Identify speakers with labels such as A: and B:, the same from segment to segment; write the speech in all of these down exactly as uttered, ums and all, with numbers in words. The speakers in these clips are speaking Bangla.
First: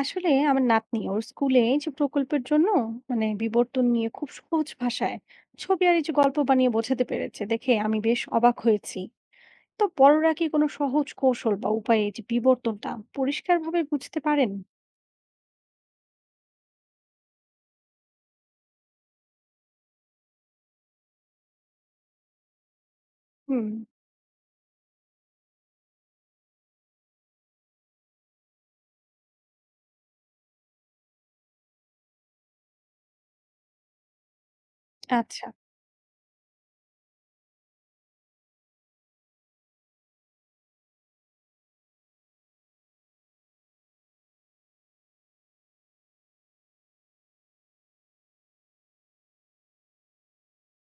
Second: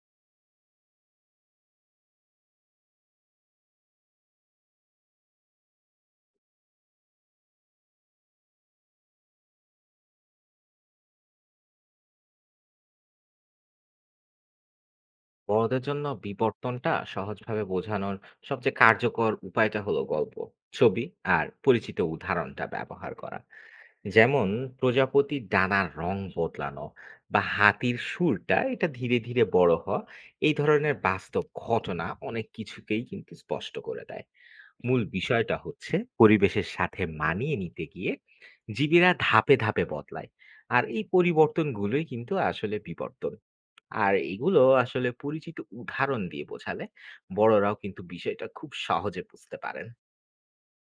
A: আসলে আমার নাতনি ওর স্কুলে এই যে প্রকল্পের জন্য মানে বিবর্তন নিয়ে খুব সহজ ভাষায় ছবি আর এই যে গল্প বানিয়ে বোঝাতে পেরেছে দেখে আমি বেশ অবাক হয়েছি। তো বড়রা কি কোনো সহজ কৌশল বা উপায়ে এই যে বিবর্তনটা পরিষ্কারভাবে বুঝতে পারেন?
B: বড়দের জন্য বিবর্তনটা সহজভাবে বোঝানোর সবচেয়ে কার্যকর উপায়টা হলো গল্প, ছবি আর পরিচিত উদাহরণটা ব্যবহার করা।
A: হুম।
B: যেমন প্রজাপতির ডানার রং বদলানো বা হাতির সুরটা এটা ধীরে ধীরে বড় হওয়া, এই ধরনের বাস্তব ঘটনা অনেক কিছুকেই কিন্তু স্পষ্ট করে দেয়। মূল
A: আচ্ছা।
B: বিষয়টা হচ্ছে পরিবেশের সাথে মানিয়ে নিতে গিয়ে জীবীরা ধাপে ধাপে বদলায়, আর এই পরিবর্তনগুলোই কিন্তু আসলে বিবর্তন। আর এগুলো আসলে পরিচিত উদাহরণ দিয়ে বোঝালে বড়রাও কিন্তু বিষয়টা খুব সহজে বুঝতে পারেন।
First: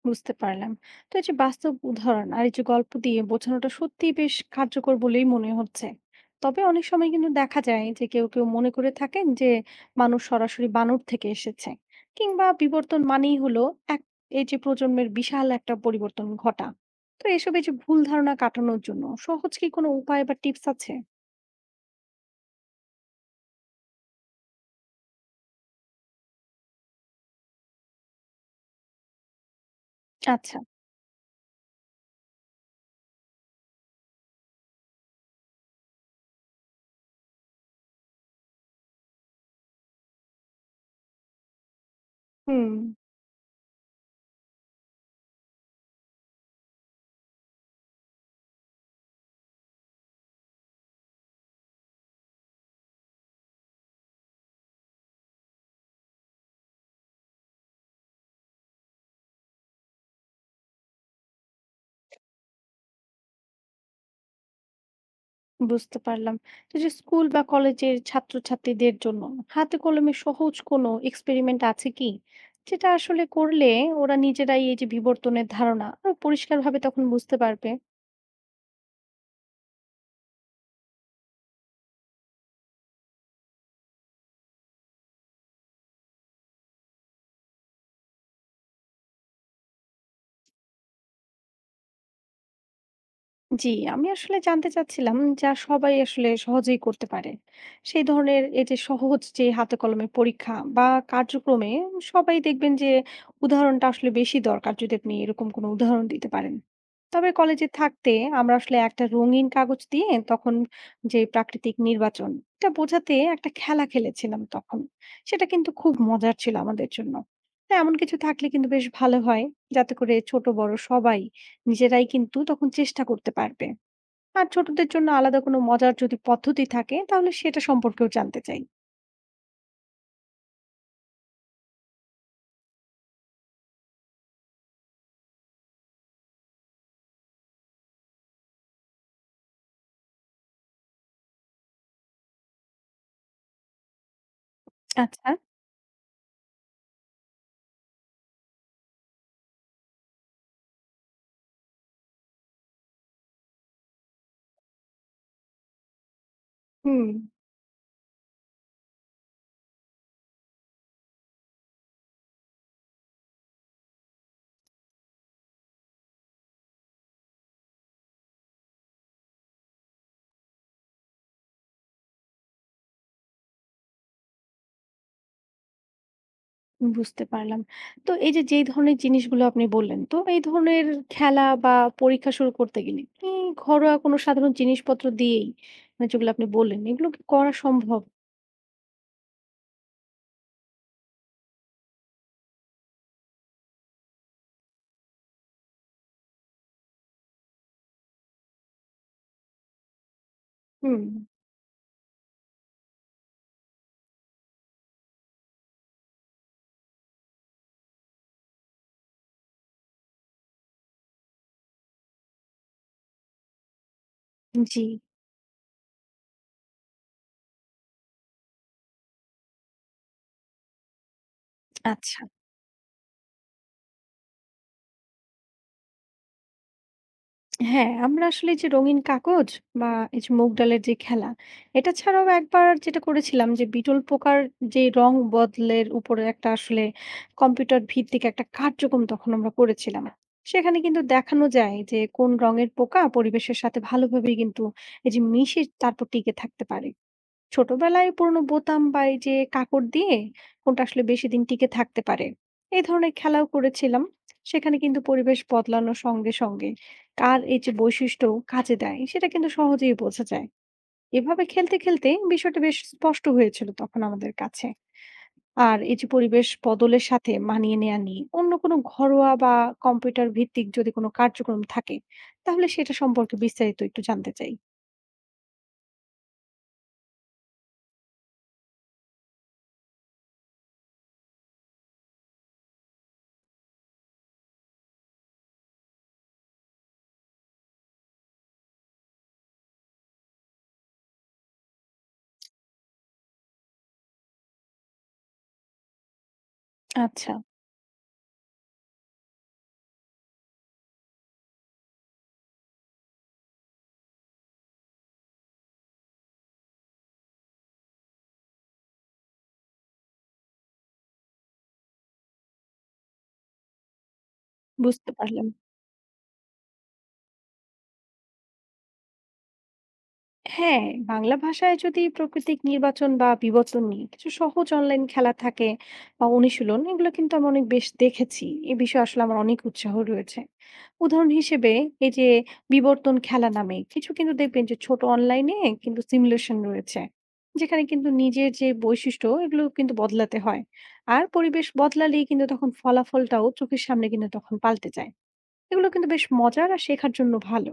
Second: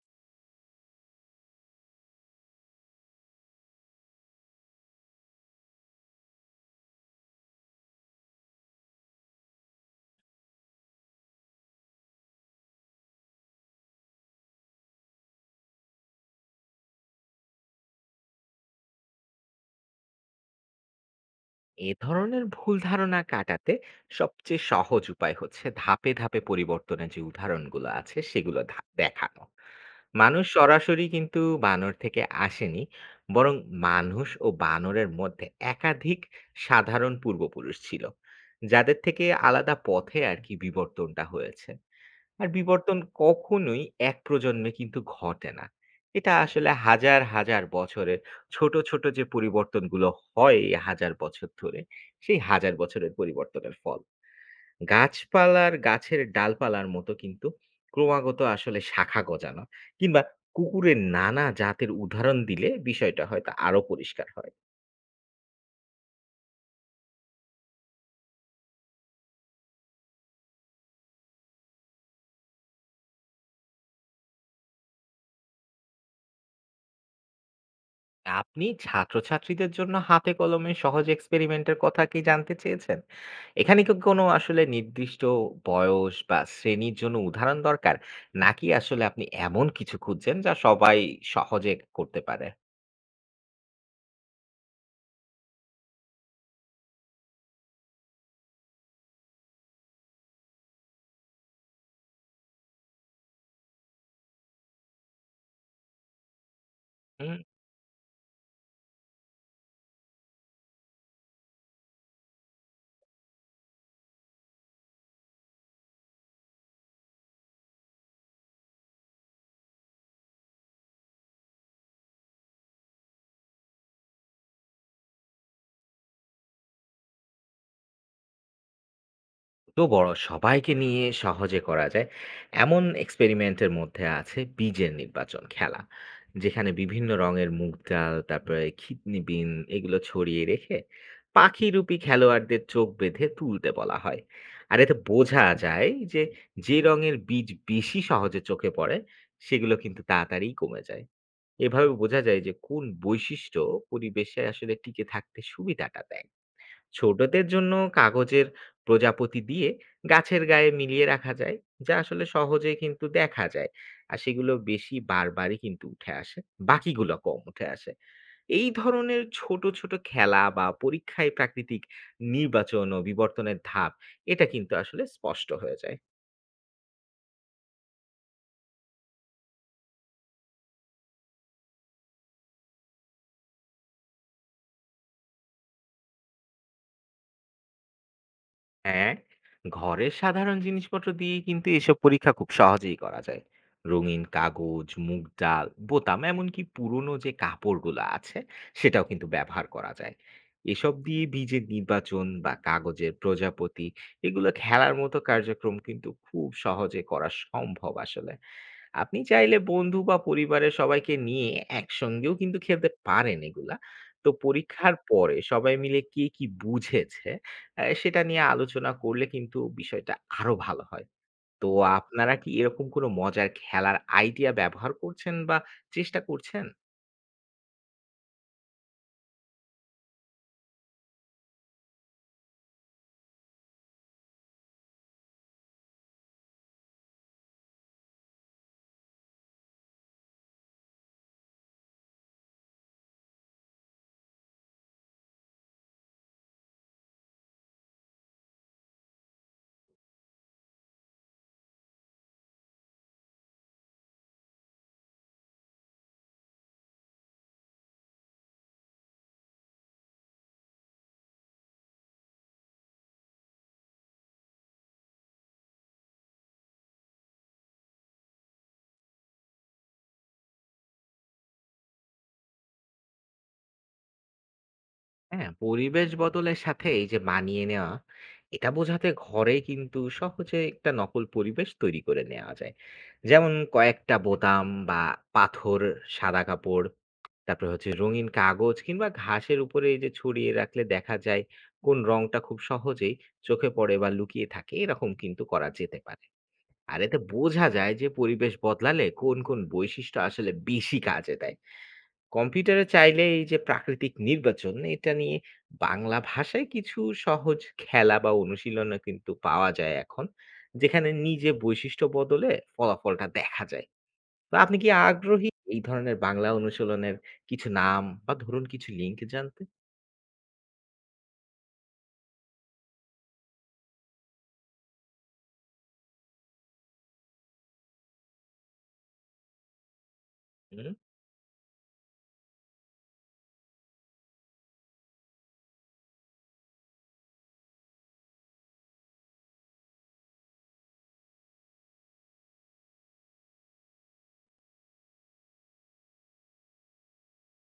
A: বুঝতে পারলাম। তো এই যে বাস্তব উদাহরণ আর এই যে গল্প দিয়ে বোঝানোটা সত্যিই বেশ কার্যকর বলেই মনে হচ্ছে। তবে অনেক সময় কিন্তু দেখা যায় যে কেউ, কেউ মনে করে থাকেন যে মানুষ সরাসরি বানর থেকে এসেছে। কিংবা বিবর্তন মানেই হলো এক এই যে প্রজন্মের বিশাল একটা পরিবর্তন ঘটা। তো এসব এই যে ভুল ধারণা কাটানোর জন্য সহজ কি কোনো উপায় বা টিপস আছে?
B: এ ধরনের ভুল ধারণা কাটাতে সবচেয়ে সহজ উপায় হচ্ছে ধাপে ধাপে পরিবর্তনের যে উদাহরণগুলো আছে সেগুলো ধা- দেখানো। মানুষ
A: আচ্ছা।
B: সরাসরি কিন্তু বানর থেকে আসেনি, বরং মানুষ ও বানরের মধ্যে একাধিক সাধারণ পূর্বপুরুষ ছিল, যাদের থেকে আলাদা পথে আর কি বিবর্তনটা হয়েছে। আর
A: হুম।
B: বিবর্তন কখনোই এক প্রজন্মে কিন্তু ঘটে না, এটা আসলে হাজার হাজার বছরের ছোট, ছোট যে পরিবর্তনগুলো হয় হাজার বছর ধরে, সেই হাজার বছরের পরিবর্তনের ফল। গাছপালার, গাছের ডালপালার মতো কিন্তু ক্রমাগত আসলে শাখা গজানো, কিংবা কুকুরের নানা জাতের উদাহরণ দিলে বিষয়টা হয়তো আরো পরিষ্কার হয়।
A: বুঝতে পারলাম। তো এই যে স্কুল বা কলেজের ছাত্রছাত্রীদের জন্য হাতে কলমে সহজ কোনো এক্সপেরিমেন্ট আছে কি? যেটা আসলে করলে ওরা নিজেরাই এই যে বিবর্তনের ধারণা আরো পরিষ্কারভাবে তখন বুঝতে পারবে।
B: আপনি ছাত্রছাত্রীদের জন্য হাতে কলমে সহজ এক্সপেরিমেন্টের কথা কি জানতে চেয়েছেন? এখানে কি কোনো আসলে নির্দিষ্ট বয়স বা শ্রেণীর জন্য উদাহরণ দরকার? নাকি আসলে আপনি এমন কিছু খুঁজছেন যা সবাই সহজে করতে পারে?
A: জি, আমি আসলে জানতে চাচ্ছিলাম যা সবাই আসলে সহজেই করতে পারে। সেই ধরনের এই যে সহজ যে হাতে কলমে পরীক্ষা বা কার্যক্রমে সবাই দেখবেন যে উদাহরণটা আসলে বেশি দরকার যদি আপনি এরকম কোনো উদাহরণ দিতে পারেন। তবে
B: হুম,
A: কলেজে থাকতে আমরা আসলে একটা রঙিন কাগজ দিয়ে তখন যে প্রাকৃতিক নির্বাচন এটা বোঝাতে একটা খেলা খেলেছিলাম তখন। সেটা কিন্তু খুব মজার ছিল আমাদের জন্য। তো এমন কিছু থাকলে কিন্তু বেশ ভালো হয় যাতে করে ছোট বড় সবাই নিজেরাই কিন্তু তখন চেষ্টা করতে পারবে। আর ছোটদের জন্য আলাদা কোনো মজার যদি পদ্ধতি থাকে তাহলে সেটা সম্পর্কেও জানতে চাই।
B: তো বড় সবাইকে নিয়ে সহজে করা যায় এমন এক্সপেরিমেন্টের মধ্যে আছে বীজের নির্বাচন খেলা, যেখানে বিভিন্ন রঙের মুগ ডাল তারপরে কিডনি বিন এগুলো ছড়িয়ে রেখে পাখিরূপী খেলোয়াড়দের চোখ বেঁধে তুলতে বলা হয়। আর এতে
A: আচ্ছা।
B: বোঝা যায় যে যে রঙের বীজ বেশি সহজে চোখে পড়ে সেগুলো কিন্তু তাড়াতাড়ি কমে যায়। এভাবে বোঝা যায় যে কোন বৈশিষ্ট্য পরিবেশে আসলে টিকে থাকতে সুবিধাটা দেয়।
A: হুম,
B: ছোটদের জন্য কাগজের প্রজাপতি দিয়ে গাছের গায়ে মিলিয়ে রাখা যায়, যা আসলে সহজেই কিন্তু দেখা যায়, আর সেগুলো বেশি বারবারই কিন্তু উঠে আসে, বাকিগুলো কম উঠে আসে। এই ধরনের ছোট ছোট খেলা বা পরীক্ষায় প্রাকৃতিক নির্বাচন ও বিবর্তনের ধাপ এটা কিন্তু আসলে স্পষ্ট হয়ে যায়।
A: বুঝতে পারলাম। তো এই যে, যেই ধরনের জিনিসগুলো আপনি বললেন, তো এই ধরনের খেলা বা পরীক্ষা শুরু করতে গেলে কি ঘরোয়া কোনো সাধারণ জিনিসপত্র দিয়েই মানে যেগুলো আপনি বললেন, এগুলো কি করা সম্ভব?
B: হ্যাঁ, ঘরের সাধারণ জিনিসপত্র দিয়ে কিন্তু এসব পরীক্ষা খুব সহজেই করা যায়। রঙিন কাগজ, মুগ ডাল, বোতাম এমনকি পুরনো যে কাপড়গুলো আছে সেটাও কিন্তু ব্যবহার করা যায়। এসব
A: হুম।
B: দিয়ে বীজের নির্বাচন বা কাগজের প্রজাপতি এগুলো খেলার মতো কার্যক্রম কিন্তু খুব সহজে করা সম্ভব আসলে। আপনি চাইলে বন্ধু বা পরিবারের সবাইকে নিয়ে একসঙ্গেও কিন্তু খেলতে পারেন এগুলা। তো
A: জি।
B: পরীক্ষার পরে সবাই মিলে কে কি বুঝেছে আ সেটা নিয়ে আলোচনা করলে কিন্তু বিষয়টা আরো ভালো হয়। তো
A: আচ্ছা।
B: আপনারা কি এরকম কোনো মজার খেলার আইডিয়া ব্যবহার করছেন বা চেষ্টা করছেন?
A: হ্যাঁ, আমরা আসলে এই যে রঙিন কাগজ বা এই যে মুগ ডালের যে খেলা, এটা ছাড়াও একবার যেটা করেছিলাম যে বিটল পোকার যে রং বদলের উপরে একটা আসলে কম্পিউটার ভিত্তিক একটা কার্যক্রম তখন আমরা করেছিলাম। সেখানে কিন্তু দেখানো যায় যে কোন রঙের পোকা পরিবেশের সাথে ভালোভাবেই কিন্তু এই যে মিশে তারপর টিকে থাকতে পারে। ছোটবেলায় পুরনো বোতাম বা এই যে কাঁকড় দিয়ে কোনটা আসলে বেশি দিন টিকে থাকতে পারে এই ধরনের খেলাও করেছিলাম। সেখানে কিন্তু পরিবেশ বদলানোর সঙ্গে সঙ্গে কার এই যে বৈশিষ্ট্য কাজে দেয় সেটা কিন্তু সহজেই বোঝা যায়। এভাবে খেলতে খেলতে বিষয়টা বেশ স্পষ্ট হয়েছিল তখন আমাদের কাছে। আর এই যে পরিবেশ বদলের সাথে মানিয়ে নেওয়া নিয়ে অন্য কোনো ঘরোয়া বা কম্পিউটার ভিত্তিক যদি কোনো কার্যক্রম থাকে তাহলে সেটা সম্পর্কে বিস্তারিত একটু জানতে চাই।
B: হ্যাঁ, পরিবেশ বদলের সাথে এই যে মানিয়ে নেওয়া, এটা বোঝাতে ঘরে কিন্তু সহজে একটা নকল পরিবেশ তৈরি করে নেওয়া যায়। যেমন কয়েকটা বোতাম বা পাথর, সাদা কাপড়, তারপরে হচ্ছে রঙিন কাগজ কিংবা ঘাসের উপরে এই যে ছড়িয়ে রাখলে দেখা যায় কোন রংটা খুব সহজেই চোখে পড়ে বা লুকিয়ে থাকে, এরকম কিন্তু করা যেতে পারে। আর এতে
A: আচ্ছা।
B: বোঝা যায় যে পরিবেশ বদলালে কোন কোন বৈশিষ্ট্য আসলে বেশি কাজে দেয়। কম্পিউটারে চাইলে এই যে প্রাকৃতিক নির্বাচন এটা নিয়ে বাংলা ভাষায় কিছু সহজ খেলা বা অনুশীলনও কিন্তু পাওয়া যায় এখন, যেখানে নিজে বৈশিষ্ট্য বদলে ফলাফলটা দেখা যায়। তো আপনি কি
A: বুঝতে পারলাম।
B: আগ্রহী এই ধরনের বাংলা অনুশীলনের কিছু নাম বা ধরুন কিছু লিঙ্ক জানতে?
A: হ্যাঁ, বাংলা ভাষায় যদি প্রাকৃতিক নির্বাচন বা বিবর্তন নিয়ে কিছু সহজ অনলাইন খেলা থাকে বা অনুশীলন এগুলো কিন্তু আমি অনেক বেশ দেখেছি, এ বিষয়ে আসলে আমার অনেক উৎসাহ রয়েছে।
B: হুম।
A: উদাহরণ হিসেবে এই যে বিবর্তন খেলা নামে কিছু কিন্তু দেখবেন যে ছোট অনলাইনে কিন্তু সিমুলেশন রয়েছে, যেখানে কিন্তু নিজের যে বৈশিষ্ট্য এগুলো কিন্তু বদলাতে হয় আর পরিবেশ বদলালেই কিন্তু তখন ফলাফলটাও চোখের সামনে কিন্তু তখন পাল্টে যায়। এগুলো কিন্তু বেশ মজার আর শেখার জন্য ভালো।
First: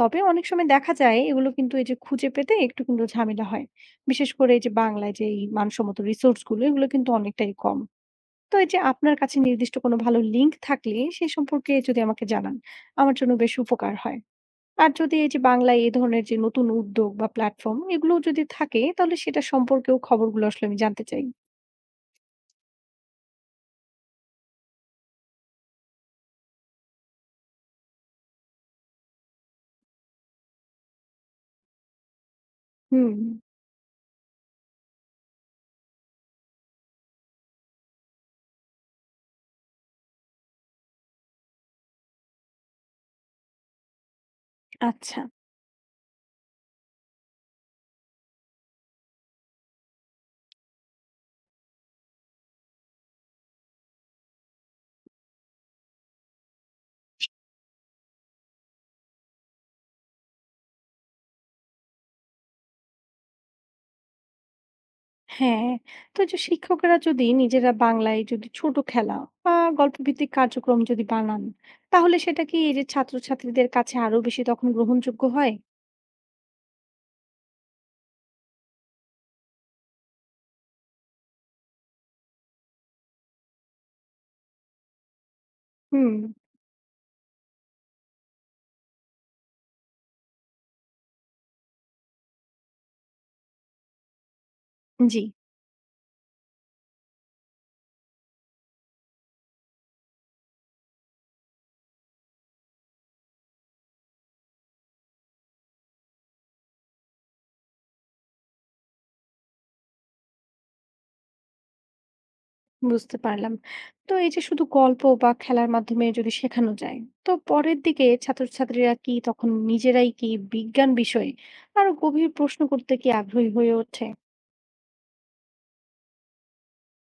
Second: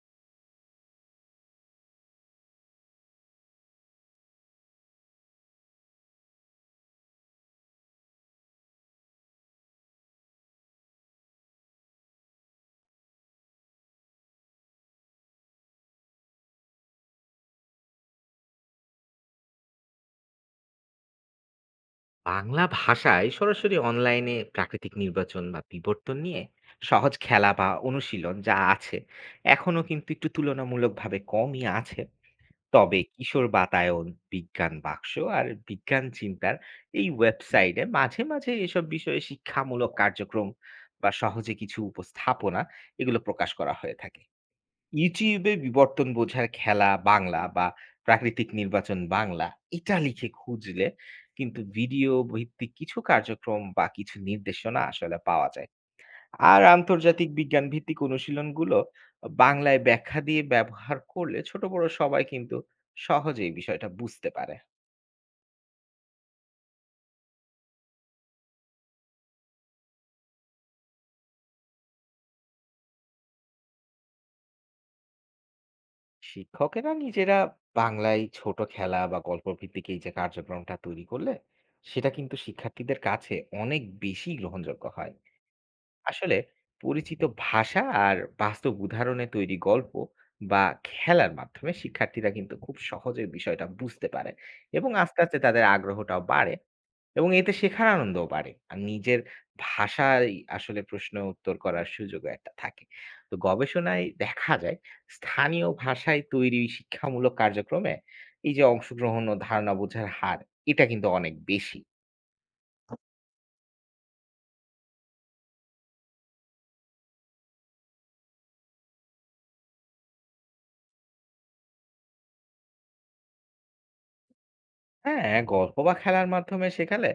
A: তবে অনেক সময় দেখা যায় এগুলো কিন্তু এই যে খুঁজে পেতে একটু কিন্তু ঝামেলা হয়। বিশেষ করে এই যে বাংলায় যে এই মানসম্মত রিসোর্স গুলো এগুলো কিন্তু অনেকটাই কম। তো এই যে আপনার কাছে নির্দিষ্ট কোনো ভালো লিঙ্ক থাকলে সে সম্পর্কে যদি আমাকে জানান, আমার জন্য বেশ উপকার হয়। আর যদি এই যে বাংলায় এই ধরনের যে নতুন উদ্যোগ বা প্ল্যাটফর্ম এগুলো যদি থাকে তাহলে সেটা সম্পর্কেও খবরগুলো আসলে আমি জানতে চাই।
B: বাংলা ভাষায় সরাসরি অনলাইনে প্রাকৃতিক নির্বাচন বা বিবর্তন নিয়ে সহজ খেলা বা অনুশীলন যা আছে এখনো কিন্তু একটু তুলনামূলকভাবে কমই আছে। তবে
A: হুম।
B: কিশোর বাতায়ন, বিজ্ঞান বাক্স আর বিজ্ঞান চিন্তার এই ওয়েবসাইটে মাঝে, মাঝে এসব বিষয়ে শিক্ষামূলক কার্যক্রম বা সহজে কিছু উপস্থাপনা এগুলো প্রকাশ করা হয়ে থাকে।
A: আচ্ছা।
B: ইউটিউবে বিবর্তন বোঝার খেলা বাংলা হুম। বা প্রাকৃতিক নির্বাচন বাংলা এটা লিখে খুঁজলে কিন্তু ভিডিও ভিত্তিক কিছু কার্যক্রম বা কিছু নির্দেশনা আসলে পাওয়া যায়। আর আন্তর্জাতিক বিজ্ঞান ভিত্তিক অনুশীলনগুলো বাংলায় ব্যাখ্যা দিয়ে ব্যবহার করলে ছোট বড় সবাই কিন্তু সহজেই বিষয়টা বুঝতে পারে।
A: হ্যাঁ। তো এই যে শিক্ষকরা যদি নিজেরা বাংলায় যদি ছোট খেলা বা গল্প ভিত্তিক কার্যক্রম যদি বানান তাহলে সেটা কি এই যে ছাত্রছাত্রীদের কাছে আরো বেশি তখন গ্রহণযোগ্য হয়?
B: শিক্ষকেরা নিজেরা বাংলায় ছোট খেলা বা গল্প ভিত্তিক এই যে কার্যক্রমটা তৈরি করলে সেটা কিন্তু শিক্ষার্থীদের কাছে অনেক বেশি গ্রহণযোগ্য হয়।
A: হুম।
B: আসলে পরিচিত ভাষা আর বাস্তব উদাহরণে তৈরি গল্প বা খেলার মাধ্যমে শিক্ষার্থীরা কিন্তু খুব সহজে বিষয়টা বুঝতে পারে এবং আস্তে
A: জি।
B: আস্তে তাদের আগ্রহটাও বাড়ে, এবং এতে শেখার আনন্দও বাড়ে আর নিজের ভাষায় আসলে প্রশ্ন উত্তর করার সুযোগও একটা থাকে। তো গবেষণায় দেখা যায় স্থানীয় ভাষায় তৈরি শিক্ষামূলক কার্যক্রমে এই যে অংশগ্রহণ ও ধারণা বোঝার হার এটা কিন্তু অনেক বেশি।
A: বুঝতে পারলাম। তো এই যে শুধু গল্প বা খেলার মাধ্যমে যদি শেখানো যায় তো পরের দিকে ছাত্রছাত্রীরা কি তখন নিজেরাই কি বিজ্ঞান বিষয়ে আরো গভীর প্রশ্ন করতে কি আগ্রহী হয়ে ওঠে?
B: হ্যাঁ, গল্প বা খেলার মাধ্যমে শেখালে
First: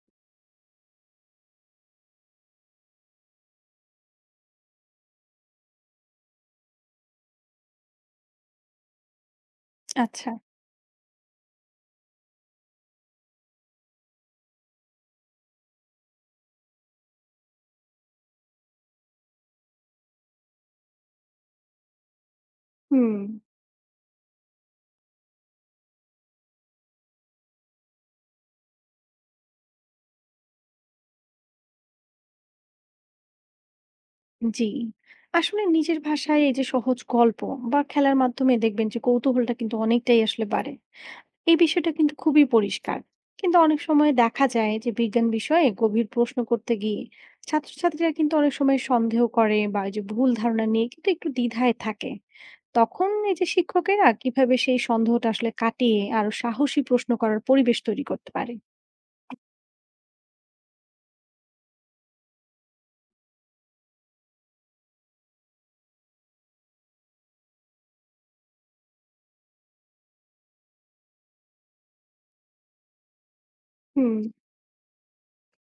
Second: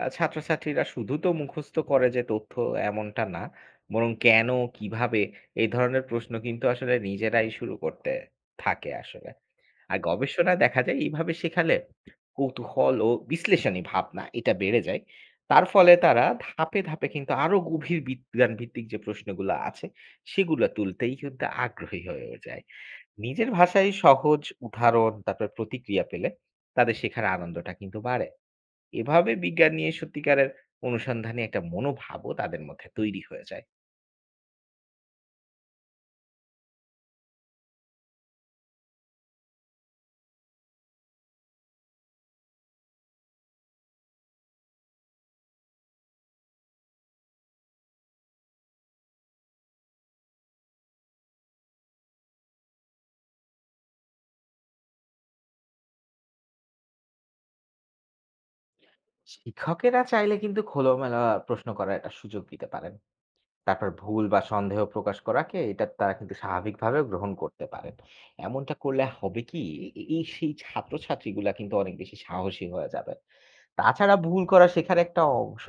B: আ ছাত্রছাত্রীরা শুধু তো মুখস্থ করে যে তথ্য এমনটা না, বরং কেন, কিভাবে এই ধরনের প্রশ্ন কিন্তু আসলে নিজেরাই শুরু করতে থাকে আসলে। আর
A: আচ্ছা।
B: গবেষণায় দেখা যায় এইভাবে শেখালে কৌতূহল ও বিশ্লেষণী ভাবনা এটা বেড়ে যায়। তার ফলে তারা ধাপে, ধাপে কিন্তু আরো গভীর বিজ্ঞান ভিত্তিক যে প্রশ্নগুলো আছে সেগুলো তুলতেই কিন্তু আগ্রহী হয়ে যায়।
A: হুম।
B: নিজের ভাষায় সহজ উদাহরণ, তারপরে প্রতিক্রিয়া পেলে তাদের শেখার আনন্দটা কিন্তু বাড়ে। এভাবে বিজ্ঞান নিয়ে সত্যিকারের অনুসন্ধানে একটা মনোভাবও তাদের মধ্যে তৈরি হয়ে যায়।
A: জি। আসলে নিজের ভাষায় এই যে সহজ গল্প বা খেলার মাধ্যমে দেখবেন যে কৌতূহলটা কিন্তু অনেকটাই আসলে বাড়ে। এই বিষয়টা কিন্তু খুবই পরিষ্কার। কিন্তু অনেক সময় দেখা যায় যে বিজ্ঞান বিষয়ে গভীর প্রশ্ন করতে গিয়ে ছাত্রছাত্রীরা কিন্তু অনেক সময় সন্দেহ করে বা এই যে ভুল ধারণা নিয়ে কিন্তু একটু দ্বিধায় থাকে। তখন এই যে শিক্ষকেরা কিভাবে সেই সন্দেহটা আসলে কাটিয়ে আরো সাহসী প্রশ্ন করার পরিবেশ তৈরি করতে পারে?
B: শিক্ষকেরা চাইলে কিন্তু খোলামেলা প্রশ্ন করার একটা সুযোগ দিতে পারেন। তারপর ভুল বা সন্দেহ প্রকাশ করাকে এটা তারা কিন্তু স্বাভাবিকভাবে গ্রহণ করতে পারেন। এমনটা করলে হবে কি এ এই সেই ছাত্রছাত্রীগুলা কিন্তু অনেক বেশি সাহসী হয়ে যাবে। তাছাড়া
A: হুম।
B: ভুল করা শেখার একটা অংশ।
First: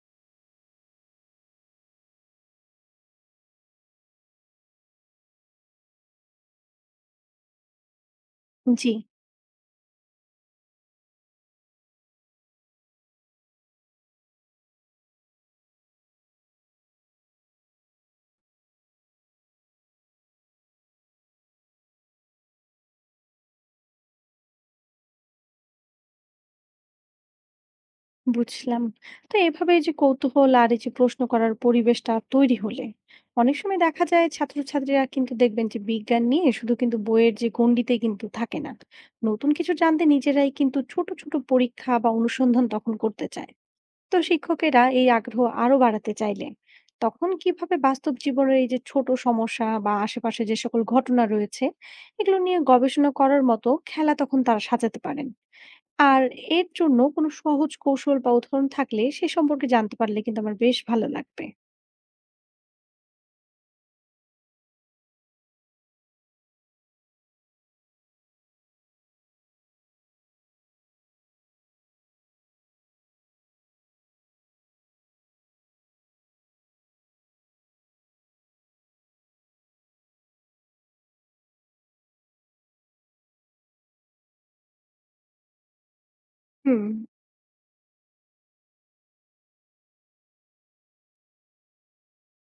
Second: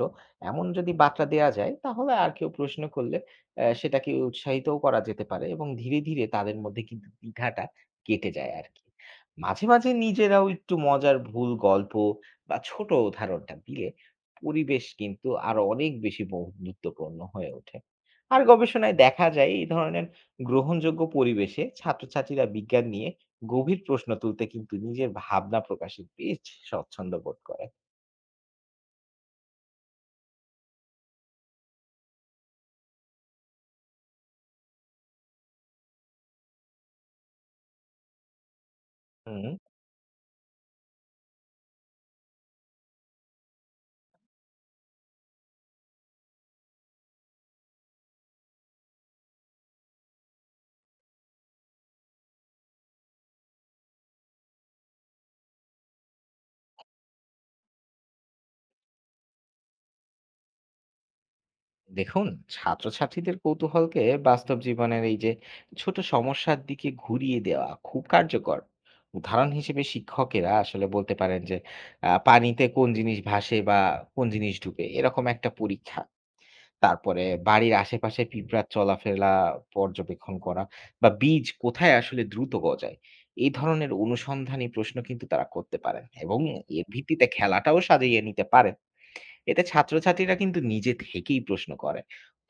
B: এমন যদি বার্তা দেয়া যায় তাহলে আর কেউ প্রশ্ন করলে অ্যা সেটাকে উৎসাহিতও করা যেতে পারে এবং ধীরে, ধীরে তাদের মধ্যে কিন্তু দ্বিধাটা কেটে যায় আরকি।
A: জি।
B: মাঝে, মাঝে নিজেরাও একটু মজার ভুল গল্প বা ছোট উদাহরণটা দিলে পরিবেশ কিন্তু আরো অনেক বেশি বন্ধুত্বপূর্ণ হয়ে ওঠে। আর গবেষণায় দেখা যায় এই ধরনের গ্রহণযোগ্য পরিবেশে ছাত্রছাত্রীরা বিজ্ঞান নিয়ে গভীর প্রশ্ন তুলতে কিন্তু নিজের ভাবনা প্রকাশে বেশ স্বচ্ছন্দ বোধ করে।
A: বুঝলাম। তো এভাবে এই যে কৌতূহল আর এই যে প্রশ্ন করার পরিবেশটা তৈরি হলে অনেক সময় দেখা যায় ছাত্রছাত্রীরা কিন্তু দেখবেন যে বিজ্ঞান নিয়ে শুধু কিন্তু বইয়ের যে গণ্ডিতে কিন্তু থাকে না,
B: হুম
A: নতুন কিছু জানতে নিজেরাই কিন্তু ছোট ছোট পরীক্ষা বা অনুসন্ধান তখন করতে চায়। তো শিক্ষকেরা এই আগ্রহ আরো বাড়াতে চাইলে তখন কিভাবে বাস্তব জীবনের এই যে ছোট সমস্যা বা আশেপাশে যে সকল ঘটনা রয়েছে এগুলো নিয়ে গবেষণা করার মতো খেলা তখন তারা সাজাতে পারেন, আর এর জন্য কোনো সহজ কৌশল বা উদাহরণ থাকলে সে সম্পর্কে জানতে পারলে কিন্তু আমার বেশ ভালো লাগবে।
B: দেখুন, ছাত্রছাত্রীদের কৌতূহলকে বাস্তব জীবনের এই যে ছোট সমস্যার দিকে ঘুরিয়ে দেওয়া খুব কার্যকর। উদাহরণ হিসেবে শিক্ষকেরা আসলে বলতে পারেন যে আহ, পানিতে কোন জিনিস ভাসে বা কোন জিনিস ডুবে এরকম একটা পরীক্ষা, তারপরে বাড়ির আশেপাশে পিঁপড়ার চলাফেরা পর্যবেক্ষণ করা বা বীজ কোথায় আসলে দ্রুত গজায়, এই ধরনের অনুসন্ধানী প্রশ্ন কিন্তু তারা করতে পারেন এবং
A: হুম।
B: এর ভিত্তিতে খেলাটাও সাজিয়ে নিতে পারেন। এতে ছাত্রছাত্রীরা কিন্তু নিজে থেকেই প্রশ্ন করে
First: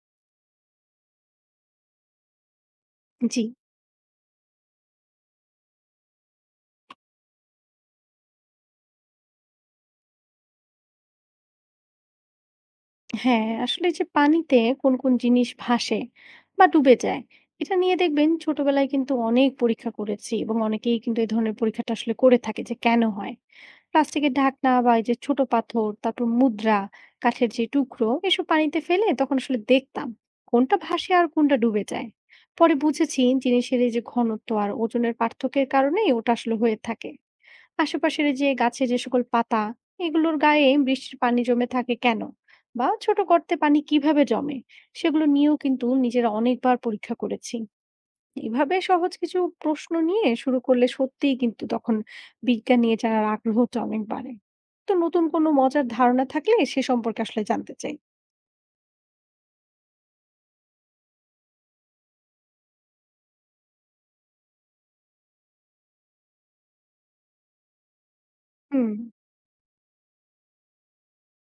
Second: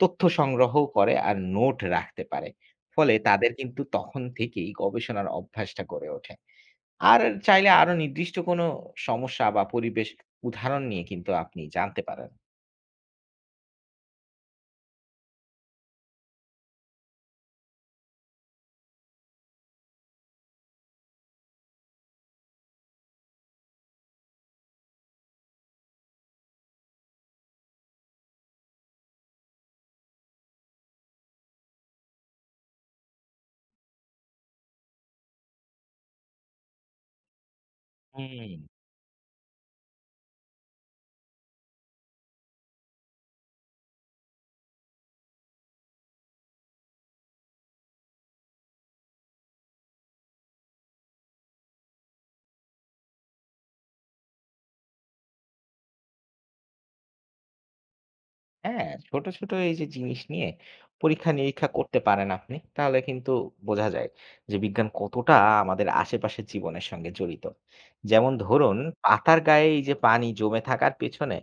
B: তথ্য সংগ্রহ করে আর নোট রাখতে পারে, ফলে
A: জি।
B: তাদের কিন্তু তখন থেকেই গবেষণার অভ্যাসটা গড়ে ওঠে। আর চাইলে আরো নির্দিষ্ট কোনো সমস্যা বা পরিবেশ উদাহরণ নিয়ে কিন্তু আপনি জানতে পারেন।
A: হ্যাঁ, আসলে যে পানিতে কোন, কোন জিনিস ভাসে বা ডুবে যায় এটা নিয়ে দেখবেন ছোটবেলায় কিন্তু অনেক পরীক্ষা করেছি এবং অনেকেই কিন্তু এই ধরনের পরীক্ষাটা আসলে করে থাকে যে কেন হয়। প্লাস্টিকের ঢাকনা বা এই যে ছোট পাথর তারপর মুদ্রা কাঠের যে টুকরো এসব পানিতে ফেলে তখন আসলে দেখতাম কোনটা ভাসে আর কোনটা ডুবে যায়। পরে বুঝেছি জিনিসের এই যে ঘনত্ব আর ওজনের পার্থক্যের কারণেই ওটা আসলে হয়ে থাকে। আশেপাশের এই যে
B: হুম
A: গাছে যে সকল পাতা এগুলোর গায়ে বৃষ্টির পানি জমে থাকে কেন বা ছোট গর্তে পানি কিভাবে জমে সেগুলো নিয়েও কিন্তু নিজেরা অনেকবার পরীক্ষা করেছি। এভাবে সহজ কিছু প্রশ্ন নিয়ে শুরু করলে সত্যিই কিন্তু তখন বিজ্ঞান নিয়ে জানার আগ্রহটা অনেক বাড়ে। তো নতুন কোনো মজার ধারণা থাকলে সে সম্পর্কে আসলে জানতে চাই।
B: হ্যাঁ, ছোট, ছোট এই যে জিনিস নিয়ে পরীক্ষা-নিরীক্ষা করতে পারেন আপনি, তাহলে কিন্তু বোঝা যায় যে বিজ্ঞান কতটা আমাদের আশেপাশের জীবনের সঙ্গে জড়িত। যেমন ধরুন
A: হুম।
B: পাতার গায়ে এই যে পানি জমে থাকার পেছনে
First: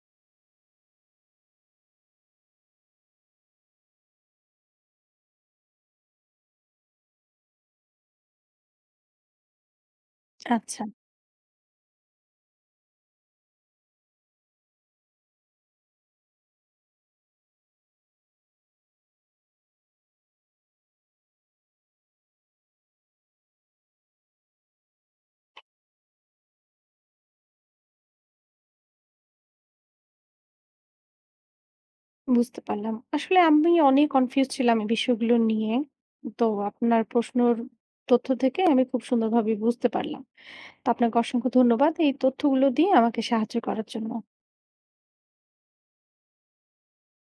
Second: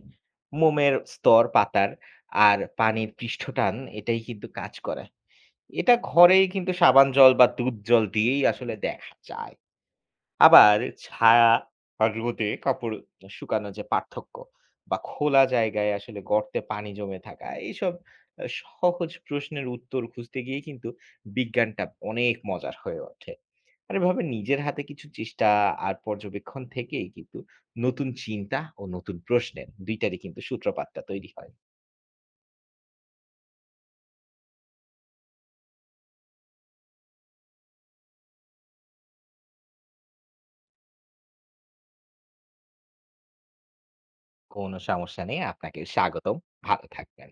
B: মোমের স্তর পাতার আর পানির পৃষ্ঠটান এটাই কিন্তু কাজ করে। এটা ঘরেই কিন্তু সাবান জল বা দুধ জল দিয়েই আসলে দেখা যায়। আবার
A: আচ্ছা।
B: ছায়া বা রোদে কাপড় শুকানোর যে পার্থক্য বা খোলা জায়গায় আসলে গর্তে পানি জমে থাকা এইসব আহ, সহজ প্রশ্নের উত্তর খুঁজতে গিয়ে কিন্তু বিজ্ঞানটা অনেক মজার হয়ে ওঠে। আর এভাবে নিজের হাতে কিছু চেষ্টা আর পর্যবেক্ষণ থেকেই কিন্তু নতুন চিন্তা ও নতুন প্রশ্নের দুইটারই কিন্তু সূত্রপাতটা তৈরি হয়।
A: বুঝতে পারলাম, আসলে আমি অনেক কনফিউজ ছিলাম এই বিষয়গুলো নিয়ে। তো আপনার প্রশ্নর তথ্য থেকে আমি খুব সুন্দরভাবে বুঝতে পারলাম। তো আপনাকে অসংখ্য ধন্যবাদ এই তথ্যগুলো দিয়ে আমাকে সাহায্য করার জন্য।
B: কোনো সমস্যা নেই, আপনাকে স্বাগতম। ভালো থাকবেন।